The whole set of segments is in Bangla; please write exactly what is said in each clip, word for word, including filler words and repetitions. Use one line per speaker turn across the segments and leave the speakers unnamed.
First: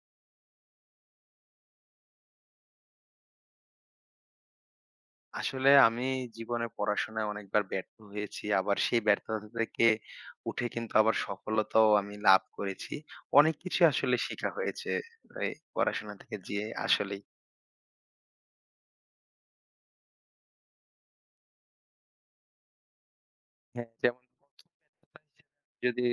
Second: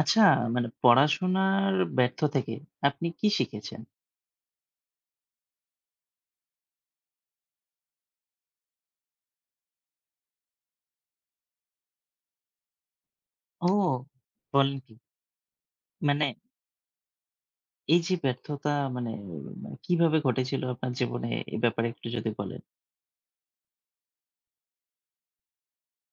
আচ্ছা, মানে পড়াশোনার ব্যর্থ থেকে আপনি কি শিখেছেন?
আসলে আমি জীবনে পড়াশোনায় অনেকবার ব্যর্থ হয়েছি। আবার সেই ব্যর্থতা থেকে উঠে কিন্তু আবার সফলতাও আমি লাভ করেছি। অনেক
ও!
কিছুই আসলে শিখা
বলেন
হয়েছে
কি?
এই পড়াশোনা
মানে
থেকে যে আসলেই।
এই যে ব্যর্থতা, মানে মানে কিভাবে ঘটেছিল আপনার জীবনে, এ ব্যাপারে একটু যদি বলেন?
হ্যাঁ। যেমন ১ম ব্যর্থতা হিসেবে যদি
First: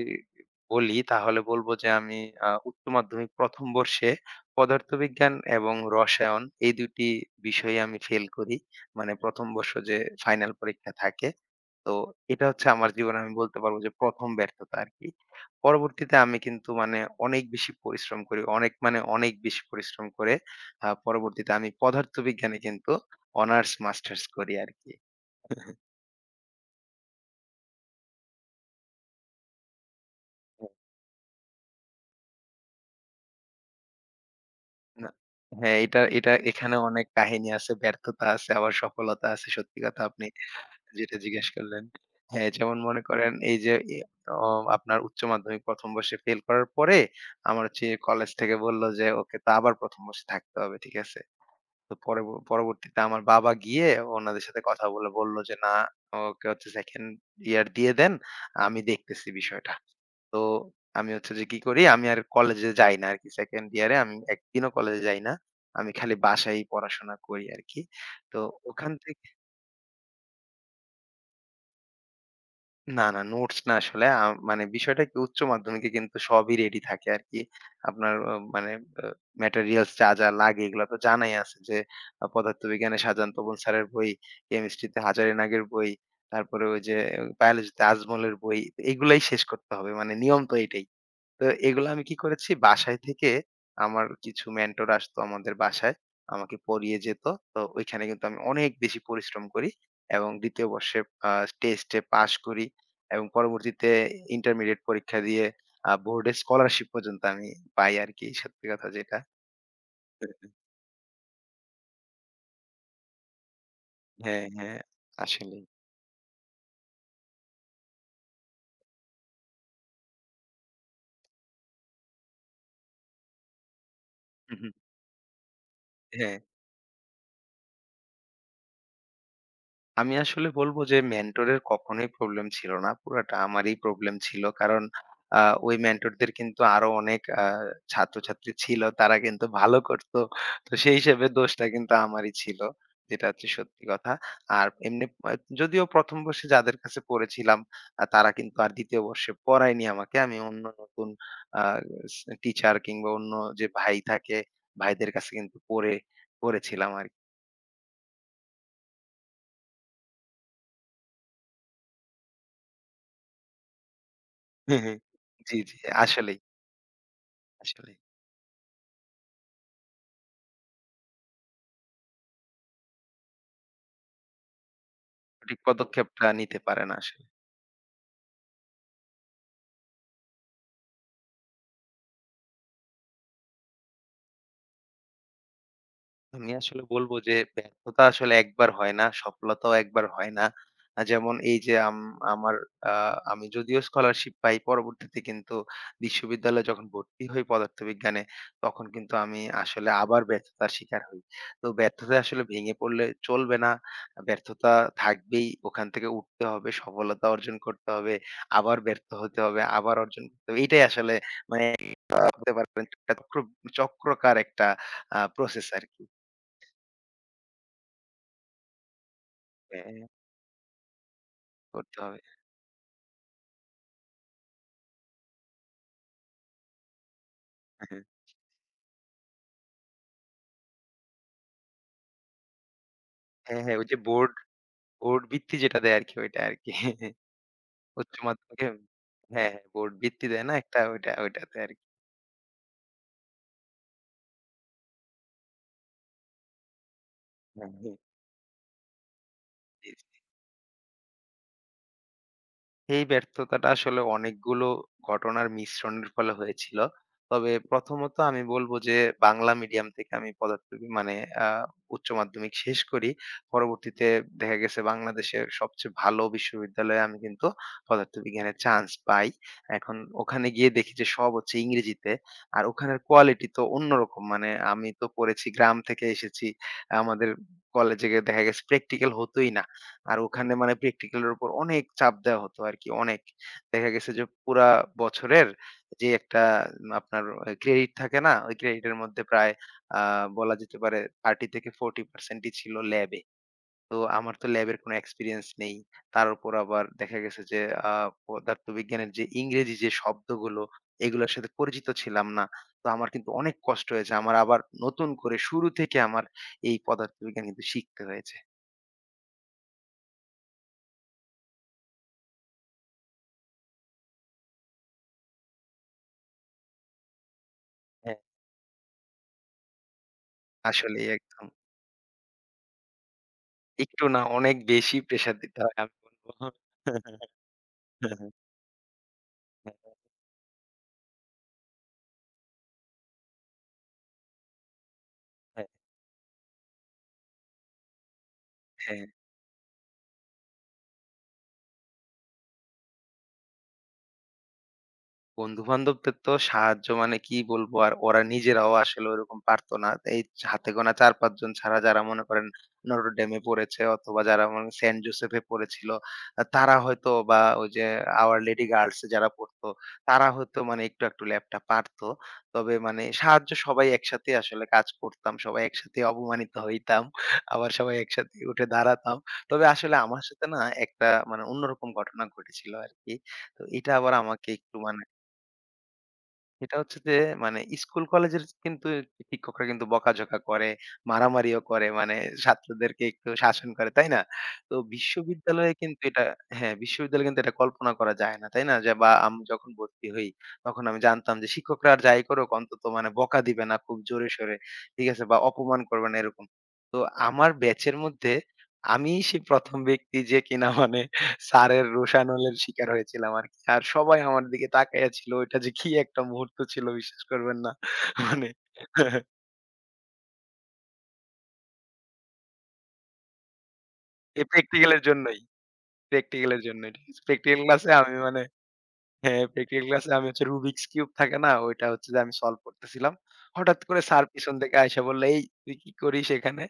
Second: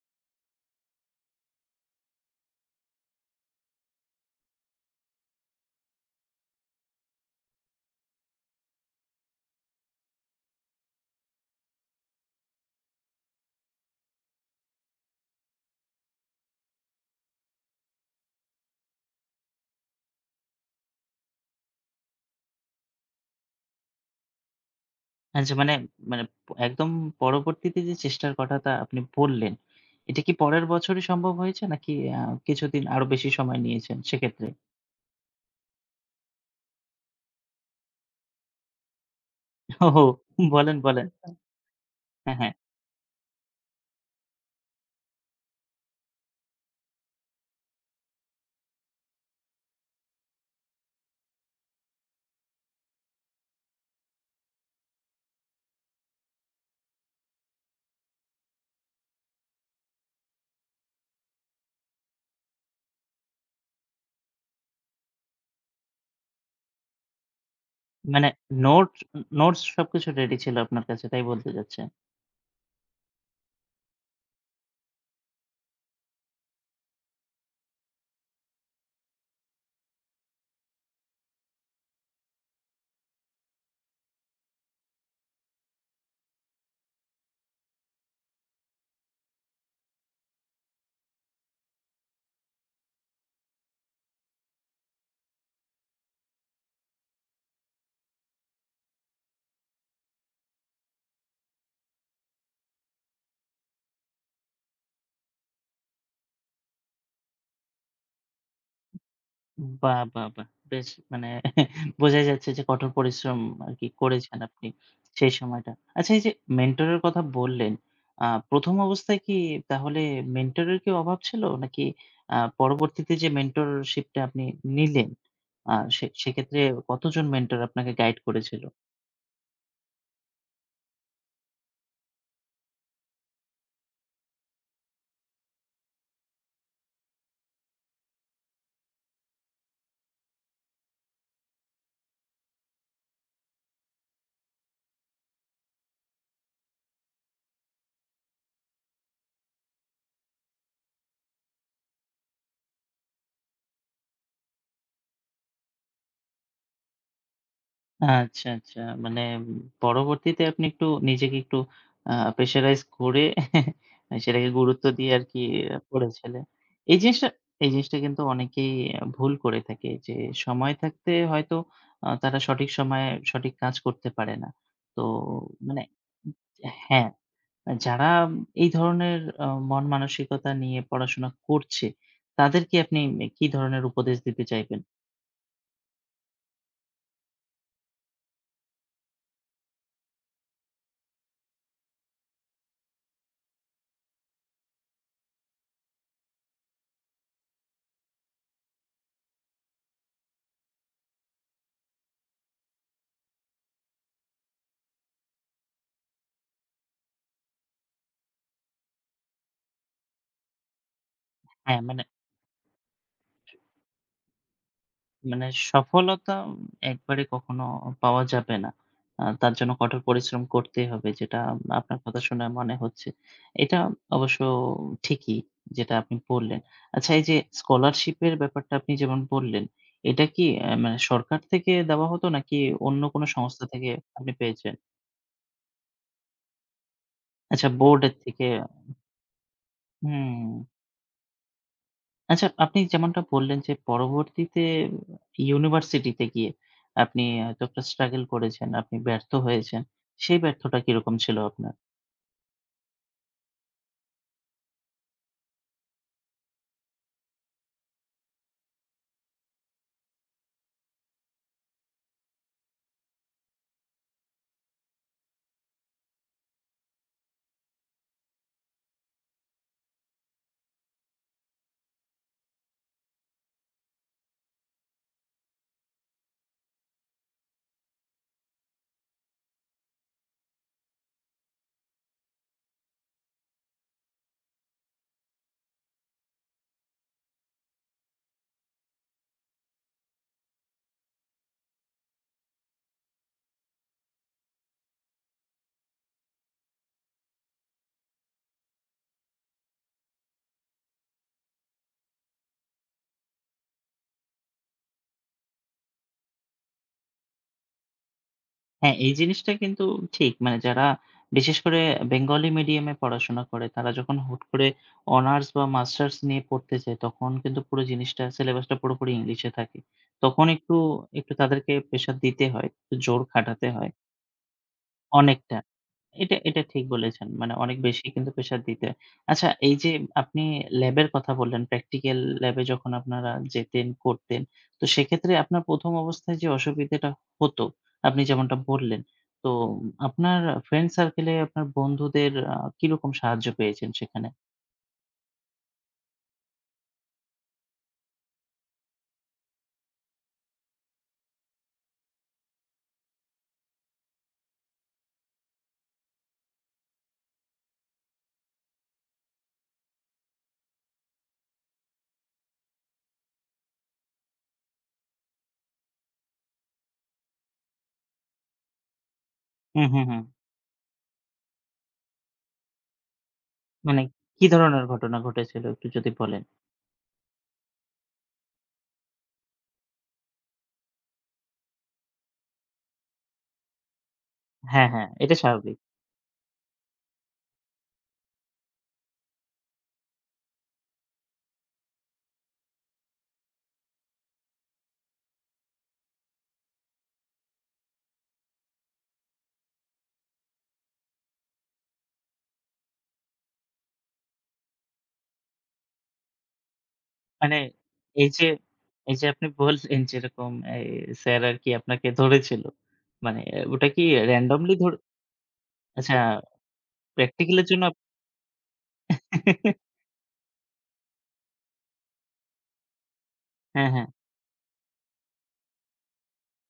বলি তাহলে বলবো যে আমি আ উচ্চ মাধ্যমিক ১ম বর্ষে পদার্থবিজ্ঞান এবং রসায়ন এই দুই টি বিষয়ে আমি ফেল করি। মানে ১ম বর্ষ যে ফাইনাল পরীক্ষা থাকে। তো এটা হচ্ছে আমার জীবনে আমি বলতে পারবো যে ১ম ব্যর্থতা আরকি। পরবর্তীতে আমি কিন্তু মানে অনেক বেশি পরিশ্রম করি। অনেক মানে অনেক বেশি পরিশ্রম করে আ পরবর্তীতে আমি পদার্থবিজ্ঞানে কিন্তু অনার্স মাস্টার্স করি আরকি।
আচ্ছা, মানে মানে প একদম পরবর্তীতে যে চেষ্টার কথাটা আপনি বললেন, এটা কি পরের
হুম।
বছরই সম্ভব হয়েছে নাকি আ কিছুদিন আরো বেশি সময় নিয়েছেন সেক্ষেত্রে?
না, হ্যাঁ, এটা এটা এখানে অনেক কাহিনী আছে, ব্যর্থতা আছে, আবার সফলতা আছে। সত্যি কথা
ওহো!
আপনি
বলেন, বলেন।
যেটা জিজ্ঞেস করলেন।
হ্যাঁ,
হ্যাঁ,
হ্যাঁ।
যেমন মনে করেন এই যে এ অ আপনার উচ্চ মাধ্যমিক ১ম বর্ষে ফেল করার পরে আমার হচ্ছে কলেজ থেকে বলল যে ওকে তো আবার ১ম বর্ষে থাকতে হবে। ঠিক আছে? তো পরব পরবর্তীতে আমার বাবা গিয়ে ওনাদের সাথে কথা বলে বলল যে, "না, ওকে হচ্ছে সেকেন্ড ইয়ার দিয়ে দেন। আমি দেখতেছি বিষয়টা।" তো আমি হচ্ছে যে কি করি, আমি আর কলেজে যাই না আরকি, সেকেন্ড ইয়ারে আমি একদিনও কলেজে যাই না। আমি খালি বাসায়ই পড়াশোনা করি আরকি।
মানে,
তো
নোট
ওখান থেকে
নোটস সবকিছু রেডি ছিল আপনার কাছে, তাই বলতে চাচ্ছেন?
না, না, নোটস না আসলে। আ মানে বিষয়টা কি, উচ্চ মাধ্যমিকে কিন্তু সবই রেডি থাকে আরকি। আপনার অ মানে আ ম্যাটেরিয়ালস যা, যা লাগে এগুলা তো জানাই আছে যে আ পদার্থবিজ্ঞানে সাজান তপন স্যারের বই, কেমিস্ট্রিতে হাজারীনাগের বই, তারপরে ওই যে বায়োলজিতে আজমলের বই। এগুলাই শেষ করতে হবে। মানে নিয়ম তো এটাই। তো এগুলো আমি কি করেছি, বাসায় থেকে আমার কিছু মেন্টর আসতো আমাদের বাসায়, আমাকে পড়িয়ে যেত। তো ওইখানে কিন্তু আমি অনেক বেশি পরিশ্রম করি এবং ২য় বর্ষে আ টেস্টে পাস করি এবং পরবর্তীতে ইন্টারমিডিয়েট পরীক্ষা দিয়ে আ বোর্ডে স্কলারশিপ পর্যন্ত আমি পাই আরকি, সত্যি কথা যেটা।
বাহ! বাহ!
হ্যাঁ,
বাহ!
হ্যাঁ।
বেশ, মানে বোঝাই যাচ্ছে যে কঠোর পরিশ্রম আরকি করেছেন
হ্যাঁ,
আপনি
হ্যাঁ।
সেই
আসলেই।
সময়টা। আচ্ছা, এই যে মেন্টর এর কথা বললেন, আ প্রথম অবস্থায় কি তাহলে মেন্টর এর কি অভাব ছিল? নাকি আ পরবর্তীতে যে মেন্টরশিপ টা আপনি
হু, হু।
নিলেন, আ সে
হ্যাঁ।
সেক্ষেত্রে কতজন মেন্টর আপনাকে গাইড করেছিল?
আমি আসলে বলব যে মেন্টরের কখনোই প্রবলেম ছিল না। পুরাটা আমারই প্রবলেম ছিল। কারণ আ ওই মেন্টরদের কিন্তু আরো অনেক আ ছাত্রছাত্রী ছিল। তারা কিন্তু ভালো করত। তো সেই হিসেবে দোষটা কিন্তু আমারই ছিল। যেটা হচ্ছে সত্যি কথা। আর এমনি আ যদিও ১ম বর্ষে যাদের কাছে পড়েছিলাম, আ তারা কিন্তু আর ২য় বর্ষে পড়ায়নি আমাকে। আমি অন্য নতুন আ স টিচার কিংবা অন্য যে ভাই থাকে, ভাইদের কাছে কিন্তু পড়ে পড়েছিলাম আরকি।
আচ্ছা, আচ্ছা। মানে পরবর্তীতে আপনি একটু নিজেকে একটু আ প্রেশারাইজ করে সেটাকে
হুম,
গুরুত্ব
হুম।
দিয়ে আরকি
জি, জি। আসলেই,
পড়েছিলেন। এই জিনিসটা এই জিনিসটা
আসলেই।
কিন্তু অনেকেই ভুল করে থাকে যে সময় থাকতে হয়তো আ তারা সঠিক সময়ে সঠিক কাজ করতে পারে না। তো
সঠিক
মানে,
পদক্ষেপটা নিতে পারে না
হ্যাঁ,
আসলে।
যারা এই ধরনের আ মন মানসিকতা নিয়ে পড়াশোনা করছে, তাদেরকে আপনি কি ধরনের উপদেশ দিতে চাইবেন?
আমি আসলে বলব যে ব্যর্থতা আসলে একবার হয় না, সফলতাও একবার হয় না। আ যেমন এই যে আম আমার আ আমি যদিও স্কলারশিপ পাই পরবর্তীতে, কিন্তু বিশ্ববিদ্যালয়ে যখন ভর্তি হই পদার্থবিজ্ঞানে, তখন কিন্তু আমি আসলে আবার ব্যর্থতার শিকার হই। তো ব্যর্থতায় আসলে ভেঙে পড়লে চলবে না। ব্যর্থতা থাকবেই। ওখান থেকে উঠতে হবে, সফলতা অর্জন করতে হবে, আবার ব্যর্থ হতে হবে, আবার অর্জন করতে হবে। এইটাই আসলে
হ্যাঁ, মানে
আ বলতে পারেন একটা চক্র চক্রকার একটা আ
মানে
প্রসেস আরকি।
সফলতা একবারে কখনো পাওয়া যাবে না। আ তার জন্য
হ্যাঁ,
কঠোর পরিশ্রম করতেই হবে, যেটা আপনার
করতে
কথা
হবে।
শুনে মনে হচ্ছে। এটা অবশ্য ঠিকই, যেটা আপনি বললেন। আচ্ছা, এই যে
হ্যাঁ।
স্কলারশিপ এর ব্যাপারটা আপনি যেমন বললেন, এটা কি অ্যা মানে সরকার থেকে দেওয়া হতো নাকি অন্য কোনো
হ্যাঁ,
সংস্থা
হ্যাঁ, ওই
থেকে
যে
আপনি
বোর্ড,
পেয়েছেন?
বোর্ড ভিত্তি যেটা দেয় আরকি ওইটা আরকি।
আচ্ছা, বোর্ডের
উচ্চ
থেকে।
মাধ্যমিকে হ্যাঁ, হ্যাঁ, বোর্ড ভিত্তি
হুম।
দেয় না একটা ওইটা ওইটাতে আরকি।
আচ্ছা, আপনি যেমনটা বললেন যে পরবর্তীতে ইউনিভার্সিটিতে গিয়ে আপনি হয়তো
হ্যাঁ,
একটা
হ্যাঁ।
স্ট্রাগল করেছেন, আপনি ব্যর্থ হয়েছেন।
জি।
সেই ব্যর্থটা কিরকম ছিল আপনার?
এই ব্যর্থতাটা আসলে অনেকগুলো ঘটনার মিশ্রণের ফলে হয়েছিল। তবে প্রথমত আমি বলব যে বাংলা মিডিয়াম থেকে আমি পদার্থবি মানে আ উচ্চ মাধ্যমিক শেষ করি। পরবর্তীতে দেখা গেছে বাংলাদেশের সবচেয়ে ভালো বিশ্ববিদ্যালয়ে আমি কিন্তু পদার্থবিজ্ঞানে চান্স পাই। এখন ওখানে গিয়ে দেখি যে সব হচ্ছে ইংরেজিতে। আর ওখানের কোয়ালিটি তো অন্যরকম। মানে আমি তো পড়েছি, গ্রাম থেকে এসেছি। আমাদের কলেজে দেখা গেছে প্র্যাকটিক্যাল হতই না। আর ওখানে মানে প্র্যাকটিক্যাল এর উপর অনেক চাপ দেওয়া হতো আরকি, অনেক। দেখা গেছে যে পুরা বছরের যে একটা উম আপনার ক্রেডিট থাকে না? ওই ক্রেডিটের মধ্যে প্রায় আ বলা যেতে পারে ত্রিশ-চল্লিশ শতাংশ ই ছিল ল্যাবে। তো আমার তো ল্যাবের কোনো এক্সপেরিয়েন্স নেই। তার উপর আবার দেখা গেছে যে আ পদার্থবিজ্ঞানের যে ইংরেজি যে শব্দগুলো, এগুলোর সাথে পরিচিত ছিলাম না। তো আমার কিন্তু অনেক কষ্ট হয়েছে। আমার আবার নতুন করে শুরু থেকে আমার এই পদার্থবিজ্ঞান কিন্তু শিখতে হয়েছে।
হ্যাঁ, এই জিনিসটা কিন্তু ঠিক। মানে যারা বিশেষ করে বেঙ্গলি মিডিয়ামে পড়াশোনা করে, তারা যখন হুট করে অনার্স বা মাস্টার্স নিয়ে পড়তে যায়, তখন কিন্তু পুরো
হ্যাঁ।
জিনিসটা, সিলেবাসটা পুরোপুরি ইংলিশে থাকে। তখন একটু,
আসলেই
একটু
একদম।
তাদেরকে প্রেশার দিতে হয়, একটু জোর খাটাতে হয়।
একটু না অনেক বেশি প্রেশার
অনেকটা।
দিতে হয় আমি বলব।
এটা এটা ঠিক বলেছেন। মানে অনেক বেশি
হ্যাঁ,
কিন্তু
হ্যাঁ,
প্রেশার দিতে। আচ্ছা,
হ্যাঁ,
এই যে আপনি ল্যাবের কথা বললেন, প্র্যাকটিক্যাল ল্যাবে যখন আপনারা যেতেন, করতেন, তো সেক্ষেত্রে আপনার
হ্যাঁ।
প্রথম অবস্থায় যে অসুবিধাটা হতো, আপনি যেমনটা বললেন,
হ্যাঁ।
তো আপনার ফ্রেন্ড সার্কেলে আপনার বন্ধুদের আ কিরকম সাহায্য পেয়েছেন সেখানে?
বন্ধু-বান্ধবদের তো সাহায্য মানে কি বলবো, আর ওরা নিজেরাও আসলে ওরকম পারতো না। এই হাতে গোনা চার-পাঁচ জন ছাড়া, যারা মনে করেন নটরডেমে পড়েছে অথবা যারা মনে সেন্ট জোসেফে পড়েছিল, আ তারা হয়তো বা ওই যে আওয়ার লেডি গার্লস এ যারা পড়তো, তারা হয়তো মানে একটু একটু ল্যাবটা পারতো। তবে মানে সাহায্য, সবাই একসাথে আসলে কাজ করতাম। সবাই একসাথে অপমানিত হইতাম। আবার সবাই একসাথে উঠে দাঁড়াতাম। তবে
হুম,
আসলে
হুম, হুম।
আমার সাথে না একটা মানে অন্যরকম ঘটনা ঘটেছিল আরকি। তো এটা
মানে
আবার
কি
আমাকে একটু
ধরনের
মানে
ঘটনা ঘটেছিল একটু যদি বলেন?
এটা হচ্ছে যে মানে স্কুল কলেজের কিন্তু শিক্ষকরা কিন্তু বকাঝকা করে, মারামারিও করে, মানে ছাত্রদেরকে একটু শাসন করে, তাই না? তো
হ্যাঁ, হ্যাঁ, এটা
বিশ্ববিদ্যালয়ে
স্বাভাবিক।
কিন্তু এটা হ্যাঁ, বিশ্ববিদ্যালয়ে কিন্তু এটা কল্পনা করা যায় না, তাই না? যে বা আমি যখন ভর্তি হই তখন আমি জানতাম যে শিক্ষকরা আর যাই করুক অন্তত মানে বকা দিবে না খুব জোরে সোরে, ঠিক আছে? বা অপমান করবে না এরকম। তো আমার ব্যাচের মধ্যে আমিই সেই ১ম ব্যক্তি যে কিনা মানে স্যারের রোষানলের শিকার হয়েছিলাম আরকি। আর সবাই আমার দিকে তাকাইয়া ছিল। ওইটা যে কি একটা মুহূর্ত ছিল, বিশ্বাস
মানে
করবেন না।
এই যে,
মানে
এই যে আপনি বললেন যেরকম এই স্যার আরকি আপনাকে ধরেছিল। মানে ওটা কি
এই
randomly
প্র্যাকটিক্যাল
ধরে?
এর জন্যই,
আচ্ছা,
প্র্যাকটিক্যাল এর জন্যই। ঠিক আছে?
প্র্যাকটিক্যাল
প্র্যাকটিক্যাল
এর জন্য
ক্লাসে
আপ
আমি মানে হ্যাঁ, প্র্যাকটিক্যাল ক্লাসে আমি হচ্ছে রুবিকস কিউব থাকে না? ওইটা হচ্ছে যে আমি সলভ করতেছিলাম। হঠাৎ
হ্যাঁ,
করে
হ্যাঁ।
স্যার পিছন থেকে আইসা বলল, "এই তুই কি করিস এখানে?"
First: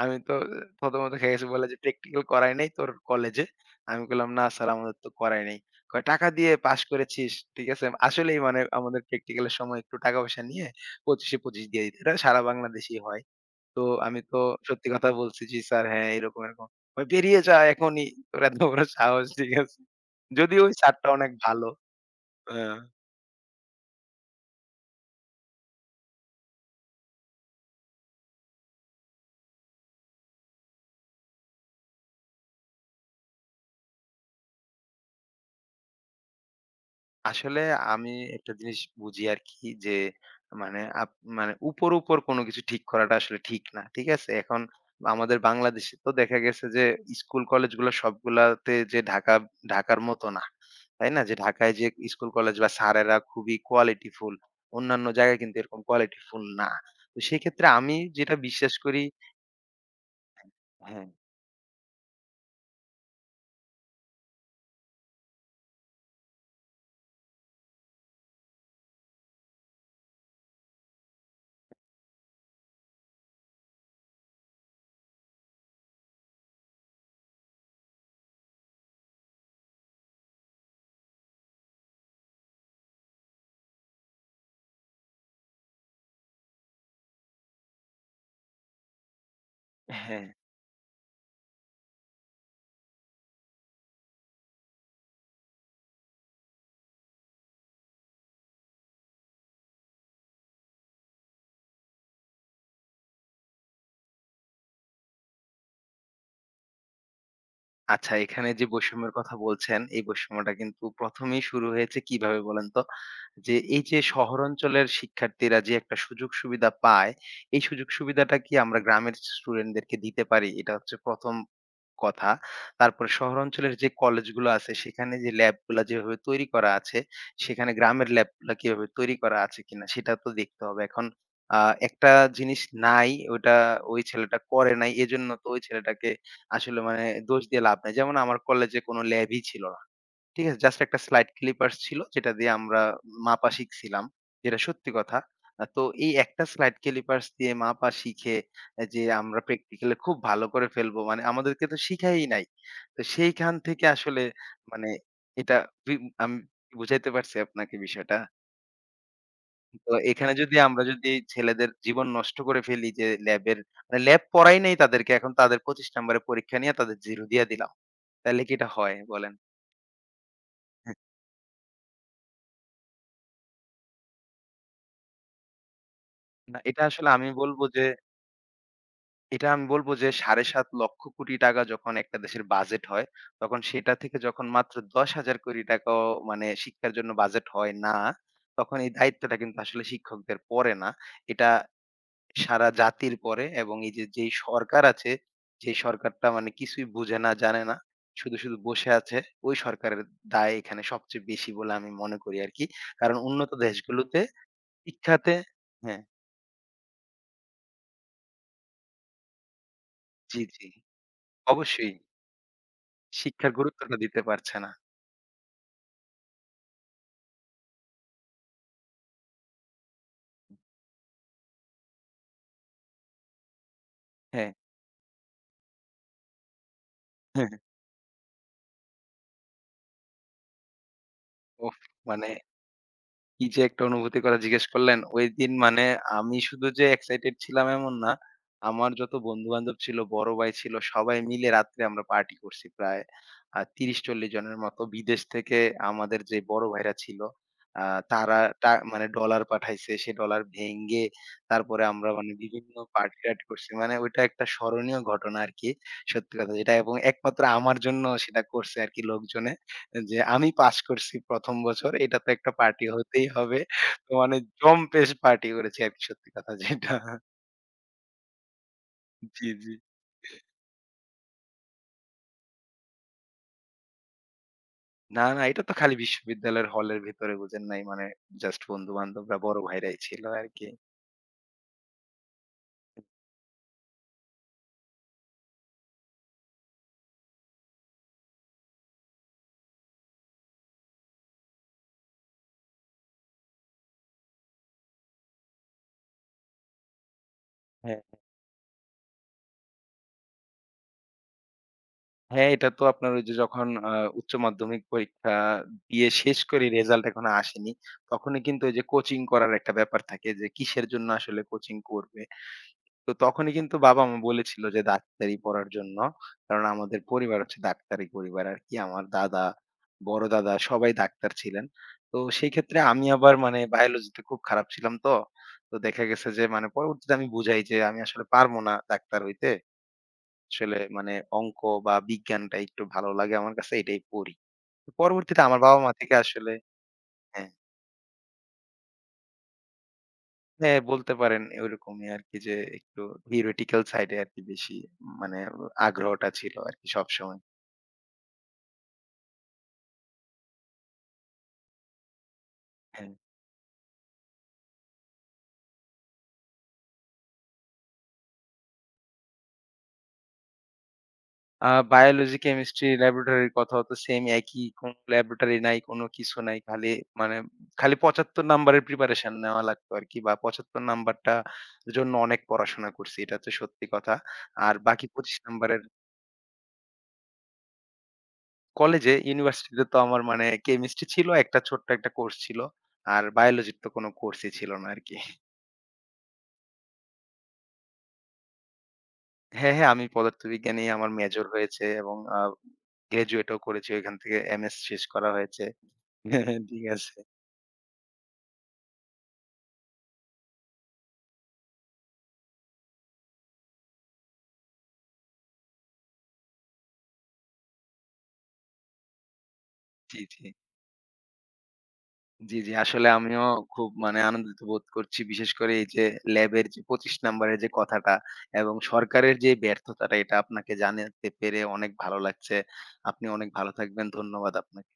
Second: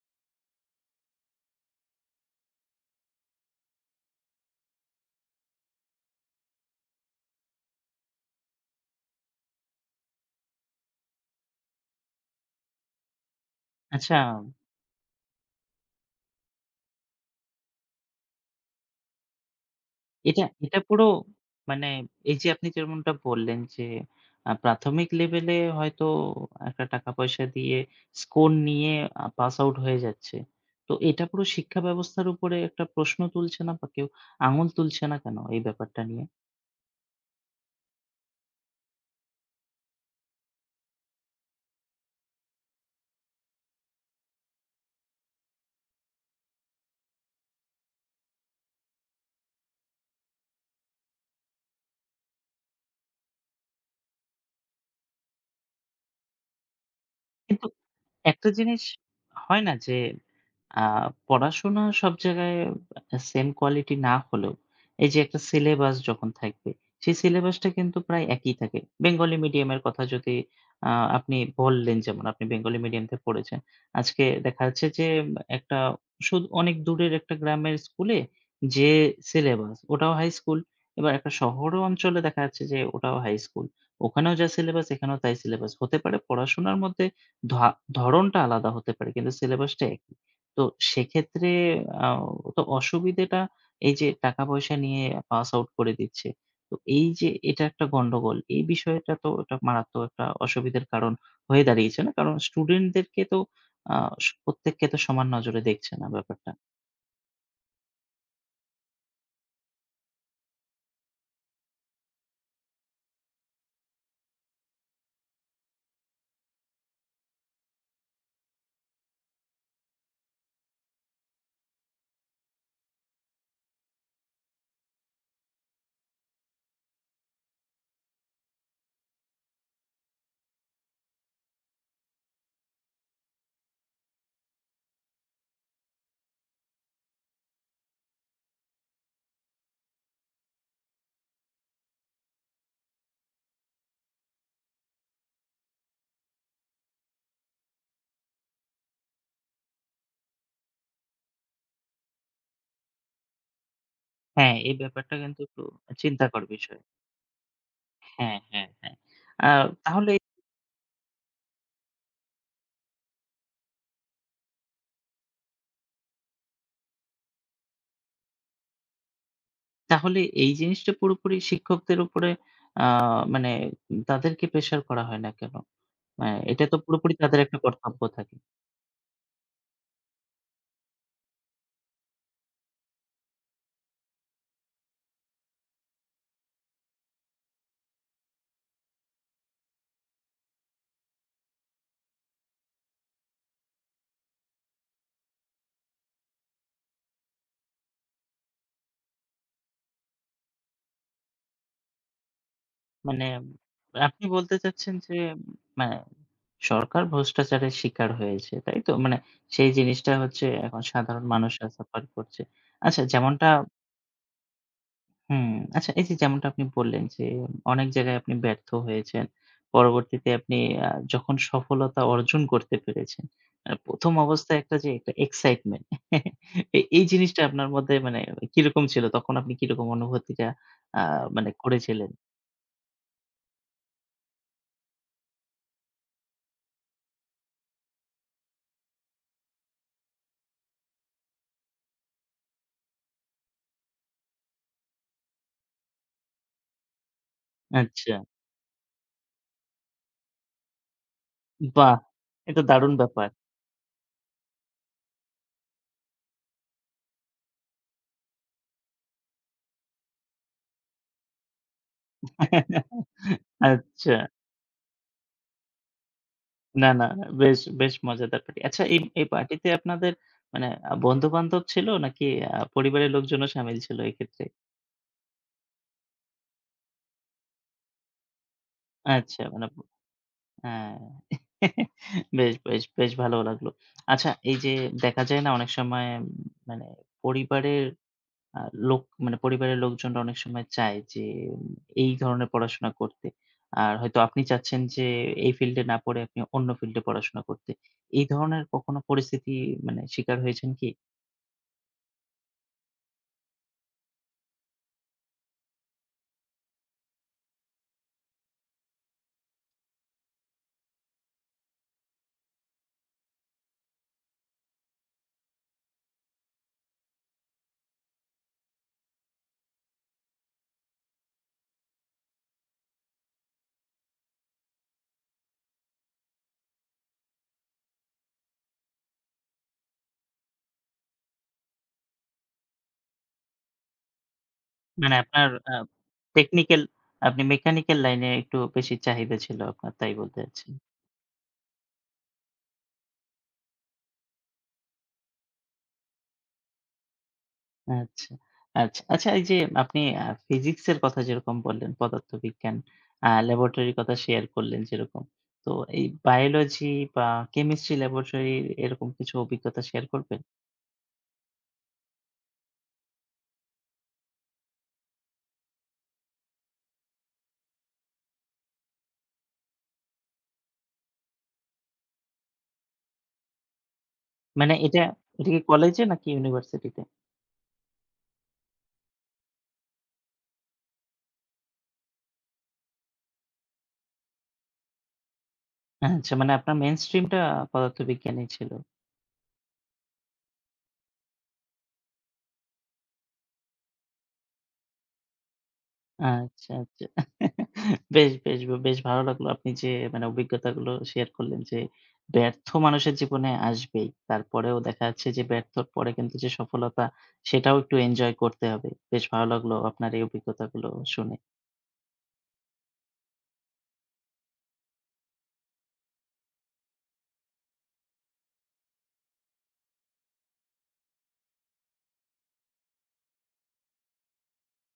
আমি তো প্রথমত খেয়ে গেছি। বলে যে, "প্র্যাকটিক্যাল করাই নাই তোর কলেজে?" আমি বললাম, "না স্যার, আমাদের তো করাই নাই।" কয়, "টাকা দিয়ে পাস করেছিস।" ঠিক আছে? আসলেই মানে আমাদের প্র্যাকটিক্যাল এর সময় একটু টাকা-পয়সা নিয়ে পঁচিশ এ পঁচিশ দিয়ে দিত। এটা সারা বাংলাদেশেই হয়। তো
আচ্ছা,
আমি তো সত্যি কথা বলছি, "জি স্যার, হ্যাঁ এরকম, এরকম।" কয়, "বেরিয়ে যা এখনই। তোর এত বড় সাহস।" ঠিক আছে?
এটা
যদিও ওই
এটা পুরো,
স্যারটা অনেক ভালো।
মানে এই যে আপনি
হ্যাঁ,
যেমনটা বললেন যে আ প্রাথমিক লেভেলে হয়তো একটা টাকা-পয়সা দিয়ে স্কোর নিয়ে আ পাস আউট হয়ে যাচ্ছে। তো এটা পুরো শিক্ষা ব্যবস্থার উপরে একটা প্রশ্ন তুলছে না, বা কেউ আঙুল তুলছে না কেন এই ব্যাপারটা নিয়ে?
আসলে আমি একটা জিনিস বুঝি আরকি যে মানে আপ মানে উপর, উপর কোনো কিছু ঠিক করাটা আসলে ঠিক না। ঠিক আছে? এখন আমাদের বাংলাদেশে তো দেখা গেছে যে স্কুল কলেজগুলো সবগুলাতে যে ঢাকা ঢাকার মতো না। তাই না? যে ঢাকায় যে স্কুল কলেজ বা স্যারেরা খুবই কোয়ালিটিফুল। অন্যান্য জায়গায় কিন্তু এরকম কোয়ালিটিফুল না। তো
কিন্তু
সেক্ষেত্রে আমি যেটা
একটা
বিশ্বাস
জিনিস
করি
হয় না যে আ
হ্যাঁ,
পড়াশোনা সব জায়গায় সেম কোয়ালিটি না হলেও এই যে একটা সিলেবাস যখন থাকবে, সেই সিলেবাসটা কিন্তু প্রায় একই থাকে। বেঙ্গলি মিডিয়ামের কথা যদি আ আপনি বললেন, যেমন আপনি বেঙ্গলি মিডিয়ামতে পড়েছেন। আজকে দেখা যাচ্ছে যে একটা শুধু অনেক দূরের একটা গ্রামের স্কুলে যে সিলেবাস, ওটাও হাই স্কুল। এবার একটা শহর অঞ্চলে দেখা যাচ্ছে যে ওটাও হাই স্কুল। ওখানেও যা সিলেবাস, এখানেও তাই সিলেবাস। হতে পারে পড়াশোনার মধ্যে ধা ধরণটা আলাদা হতে পারে, কিন্তু সিলেবাসটা একই।
হ্যাঁ।
তো সেক্ষেত্রে আ তো অসুবিধেটা এই যে টাকা-পয়সা নিয়ে পাস আউট করে দিচ্ছে। তো এই যে এটা একটা গন্ডগোল। এই বিষয়টা তো একটা মারাত্মক একটা অসুবিধার কারণ হয়ে দাঁড়িয়েছে না? কারণ স্টুডেন্টদেরকে তো আ স প্রত্যেককে তো সমান নজরে দেখছে না ব্যাপারটা।
আচ্ছা এখানে যে বৈষম্যের কথা বলছেন, এই বৈষম্যটা কিন্তু ১ম এই শুরু হয়েছে কিভাবে বলেন তো? যে এই যে শহর অঞ্চলের শিক্ষার্থীরা যে একটা সুযোগ সুবিধা পায়, এই সুযোগ সুবিধাটা কি আমরা গ্রামের স্টুডেন্টদেরকে দিতে পারি? এটা হচ্ছে ১ম কথা। তারপরে শহর অঞ্চলের যে কলেজগুলো আছে সেখানে যে ল্যাবগুলা যেভাবে তৈরি করা আছে, সেখানে গ্রামের ল্যাবগুলা কিভাবে তৈরি করা আছে কিনা সেটা তো দেখতে হবে। এখন আ একটা জিনিস নাই, ওটা ওই ছেলেটা করে নাই। এজন্য তো ওই ছেলেটাকে আসলে মানে দোষ দিয়ে লাভ নাই। যেমন আমার কলেজে কোনো ল্যাবই ছিল না। ঠিক আছে? জাস্ট একটা স্লাইড ক্লিপার্স ছিল যেটা দিয়ে আমরা মাপা শিখছিলাম। যেটা সত্যি কথা। আ তো এই একটা স্লাইড ক্লিপার্স দিয়ে মাপা শিখে এ যে আমরা প্র্যাকটিক্যালি খুব ভালো করে ফেলবো। মানে আমাদেরকে তো শিখাই নাই। তো সেইখান থেকে আসলে
হ্যাঁ, এই
মানে
ব্যাপারটা কিন্তু
এটা
একটু
বি
চিন্তা
আমি
কর বিষয়।
বুঝাইতে পারছি আপনাকে বিষয়টা।
হ্যাঁ, হ্যাঁ, হ্যাঁ। আ
তো
তাহলে
এখানে যদি আমরা যদি ছেলেদের জীবন নষ্ট করে ফেলি, যে ল্যাবের মানে ল্যাব পড়াই নাই তাদেরকে, এখন তাদের পঁচিশ নাম্বারের পরীক্ষা নিয়ে তাদের শূন্য দিয়ে দিলাম। তাইলে কি এটা হয় বলেন?
তাহলে এই জিনিসটা
হ্যাঁ,
পুরোপুরি শিক্ষকদের উপরে আ মানে তাদেরকে প্রেশার করা হয় না কেন? আ
না
এটা তো
এটা আসলে
পুরোপুরি
আমি
তাদের একটা
বলব যে
কর্তব্য থাকে।
এটা আমি বলব যে ৳সাত দশমিক পাঁচ লক্ষ কোটি টাকা যখন একটা দেশের বাজেট হয়, তখন সেটা থেকে যখন মাত্র ৳দশ হাজার কোটি টাকা মানে শিক্ষার জন্য বাজেট হয় না, তখন এই দায়িত্বটা কিন্তু আসলে শিক্ষকদের পড়ে না। এটা সারা জাতির পড়ে এবং এই যে যেই সরকার আছে, সেই সরকারটা মানে কিছুই বুঝে না, জানে না। শুধু, শুধু বসে আছে। ওই সরকারের দায় এখানে সবচেয়ে বেশি বলে আমি মনে করি আরকি। কারণ
মানে
উন্নত দেশগুলোতে
আপনি বলতে চাচ্ছেন যে
শিক্ষাতে
মানে
হ্যাঁ,
সরকার ভ্রষ্টাচারের শিকার হয়েছে, তাই তো? মানে সেই জিনিসটা
জি,
হচ্ছে
জি।
এখন সাধারণ মানুষরা
অবশ্যই
সাফার করছে। আচ্ছা, যেমনটা
শিক্ষার গুরুত্বটা দিতে পারছে না।
হুম, আচ্ছা এই যে যেমনটা আপনি বললেন যে অনেক জায়গায় আপনি ব্যর্থ হয়েছেন। পরবর্তীতে আপনি আ যখন সফলতা অর্জন করতে পেরেছেন, আ প্রথম
হ্যাঁ।
অবস্থায় একটা, যে একটা এক্সাইটমেন্ট, এ এই জিনিসটা
হ্যাঁ, হ্যাঁ।
আপনার মধ্যে মানে কিরকম ছিল? তখন আপনি কিরকম অনুভূতিটা আ মানে
ওফ!
করেছিলেন?
মানে কি যে একটা অনুভূতির কথা জিজ্ঞেস করলেন, ওইদিন মানে আমি শুধু যে এক্সাইটেড ছিলাম এমন না। আমার যত বন্ধু-বান্ধব ছিল, বড় ভাই ছিল, সবাই মিলে রাত্রে আমরা পার্টি করছি প্রায় আ ত্রিশ চল্লিশ জনের মতো। বিদেশ থেকে আমাদের যে বড় ভাইরা ছিল, আ
আচ্ছা,
তারা টা মানে ডলার পাঠাইছে। সে ডলার ভেঙে তারপরে
বাহ!
আমরা মানে
এটা
বিভিন্ন
দারুণ ব্যাপার।
পার্টি-টার্টি করছি। মানে ওইটা একটা স্মরণীয় ঘটনা আরকি। সত্যি কথা যেটা, এবং একমাত্র আমার জন্য সেটা করছে আরকি লোকজনে। যে আমি পাস করছি ১ম বছর। এটা তো একটা পার্টি হতেই হবে। তো
আচ্ছা।
মানে জম্পেশ পার্টি করেছি আরকি, সত্যি কথা
না,
যেটা।
না, বেশ, বেশ মজাদার পার্টি। আচ্ছা, এই, এই
জি,
পার্টিতে
জি।
আপনাদের মানে আ বন্ধু-বান্ধব ছিল নাকি আ পরিবারের লোকজনও শামিল ছিল এক্ষেত্রে?
না, না, এটা তো খালি বিশ্ববিদ্যালয়ের হলের ভেতরে, বুঝেন নাই মানে জাস্ট বন্ধু-বান্ধবরা
আচ্ছা,
বড়
মানে ব
ভাইরাই ছিল আরকি।
হ্যাঁ। বেশ, বেশ, বেশ ভালো লাগলো। আচ্ছা, এই যে দেখা যায় না অনেক সময়, উম মানে পরিবারের আ লোক, মানে পরিবারের লোকজনরা অনেক সময় চায় যে উম, এই ধরনের পড়াশোনা করতে। আর হয়তো আপনি চাচ্ছেন যে এই ফিল্ডে না পড়ে আপনি অন্য ফিল্ডে পড়াশোনা করতে।
হ্যাঁ।
এই ধরনের কখনো পরিস্থিতি মানে শিকার হয়েছেন কি?
হ্যাঁ, এটা তো আপনার ওই যে যখন আ উচ্চ মাধ্যমিক পরীক্ষা দিয়ে শেষ করি, রেজাল্ট এখনো আসেনি। তখনই কিন্তু ওই যে কোচিং করার একটা ব্যাপার থাকে যে কিসের জন্য আসলে কোচিং করবে। তো তখনই কিন্তু বাবা-মা বলেছিল যে ডাক্তারি পড়ার জন্য। কারণ আমাদের পরিবার হচ্ছে ডাক্তারি পরিবার আরকি। আমার দাদা, বড় দাদা সবাই ডাক্তার ছিলেন। তো সেই ক্ষেত্রে আমি আবার মানে বায়োলজিতে খুব খারাপ ছিলাম তো। তো দেখা গেছে যে মানে পরবর্তীতে আমি বুঝাই যে আমি আসলে পারব না ডাক্তার হইতে। আসলে মানে অঙ্ক বা বিজ্ঞানটা একটু ভালো লাগে আমার কাছে, এটাই পড়ি। তো
মানে
পরবর্তীতে
আপনার
আমার
আ
বাবা-মা থেকে আসলে
টেকনিক্যাল, আপনি
হ্যাঁ।
মেকানিক্যাল লাইনে একটু বেশি চাহিদা ছিল আপনার, তাই বলতে চাচ্ছেন।
হ্যাঁ, বলতে পারেন ওইরকমই আরকি, যে একটু theoretical side এ আরকি বেশি মানে আগ্রহটা ছিল আরকি সবসময়।
আচ্ছা, আচ্ছা। আচ্ছা, এই যে আপনি আ ফিজিক্স এর কথা যেরকম বললেন, পদার্থবিজ্ঞান,
হ্যাঁ।
আ ল্যাবরেটরির কথা শেয়ার করলেন যেরকম। তো এই বায়োলজি বা কেমিস্ট্রি ল্যাবরেটরি, এরকম কিছু অভিজ্ঞতা শেয়ার করবেন?
আ বায়োলজি, কেমিস্ট্রি, ল্যাবরেটরির কথাও তো সেম একই। কোন ল্যাবরেটরি নাই, কোন কিছু নাই। খালি মানে খালি পঁচাত্তর নাম্বারের প্রিপারেশন নেওয়া লাগতো আরকি, বা পঁচাত্তর নাম্বারটা জন্য অনেক পড়াশোনা করছি। এটা হচ্ছে সত্যি কথা।
মানে
আর
এটা,
বাকি পঁচিশ
এটা কি
নাম্বারের
কলেজে নাকি ইউনিভার্সিটিতে?
কলেজে, ইউনিভার্সিটিতে তো আমার মানে কেমিস্ট্রি ছিল, একটা ছোট্ট একটা কোর্স ছিল। আর বায়োলজির তো কোন কোর্সই ছিল না আরকি।
আচ্ছা, মানে আপনার মেইনস্ট্রিম টা পদার্থবিজ্ঞানেই ছিল।
হ্যাঁ, হ্যাঁ, আমি পদার্থবিজ্ঞানেই, আমার মেজর হয়েছে এবং আ গ্র্যাজুয়েটও করেছি ওইখান থেকে, এমএস শেষ করা হয়েছে।
আচ্ছা,
ঠিক
আচ্ছা।
আছে।
বেশ, বেশ, বেশ ভালো লাগলো আপনি যে মানে অভিজ্ঞতাগুলো শেয়ার করলেন যে ব্যর্থ মানুষের জীবনে আসবেই। তারপরেও দেখা যাচ্ছে যে ব্যর্থর পরে কিন্তু যে সফলতা, সেটাও একটু এনজয় করতে হবে। বেশ ভালো লাগলো আপনার
জি,
এই
জি।
অভিজ্ঞতাগুলো শুনে।
জি, জি। আসলে আমিও খুব মানে আনন্দিত বোধ করছি। বিশেষ করে এই যে ল্যাবের যে পঁচিশ নাম্বারের যে কথাটা এবং সরকারের যে ব্যর্থতাটা এটা আপনাকে জানাতে পেরে অনেক ভালো লাগছে। আপনি অনেক ভালো থাকবেন। ধন্যবাদ আপনাকে।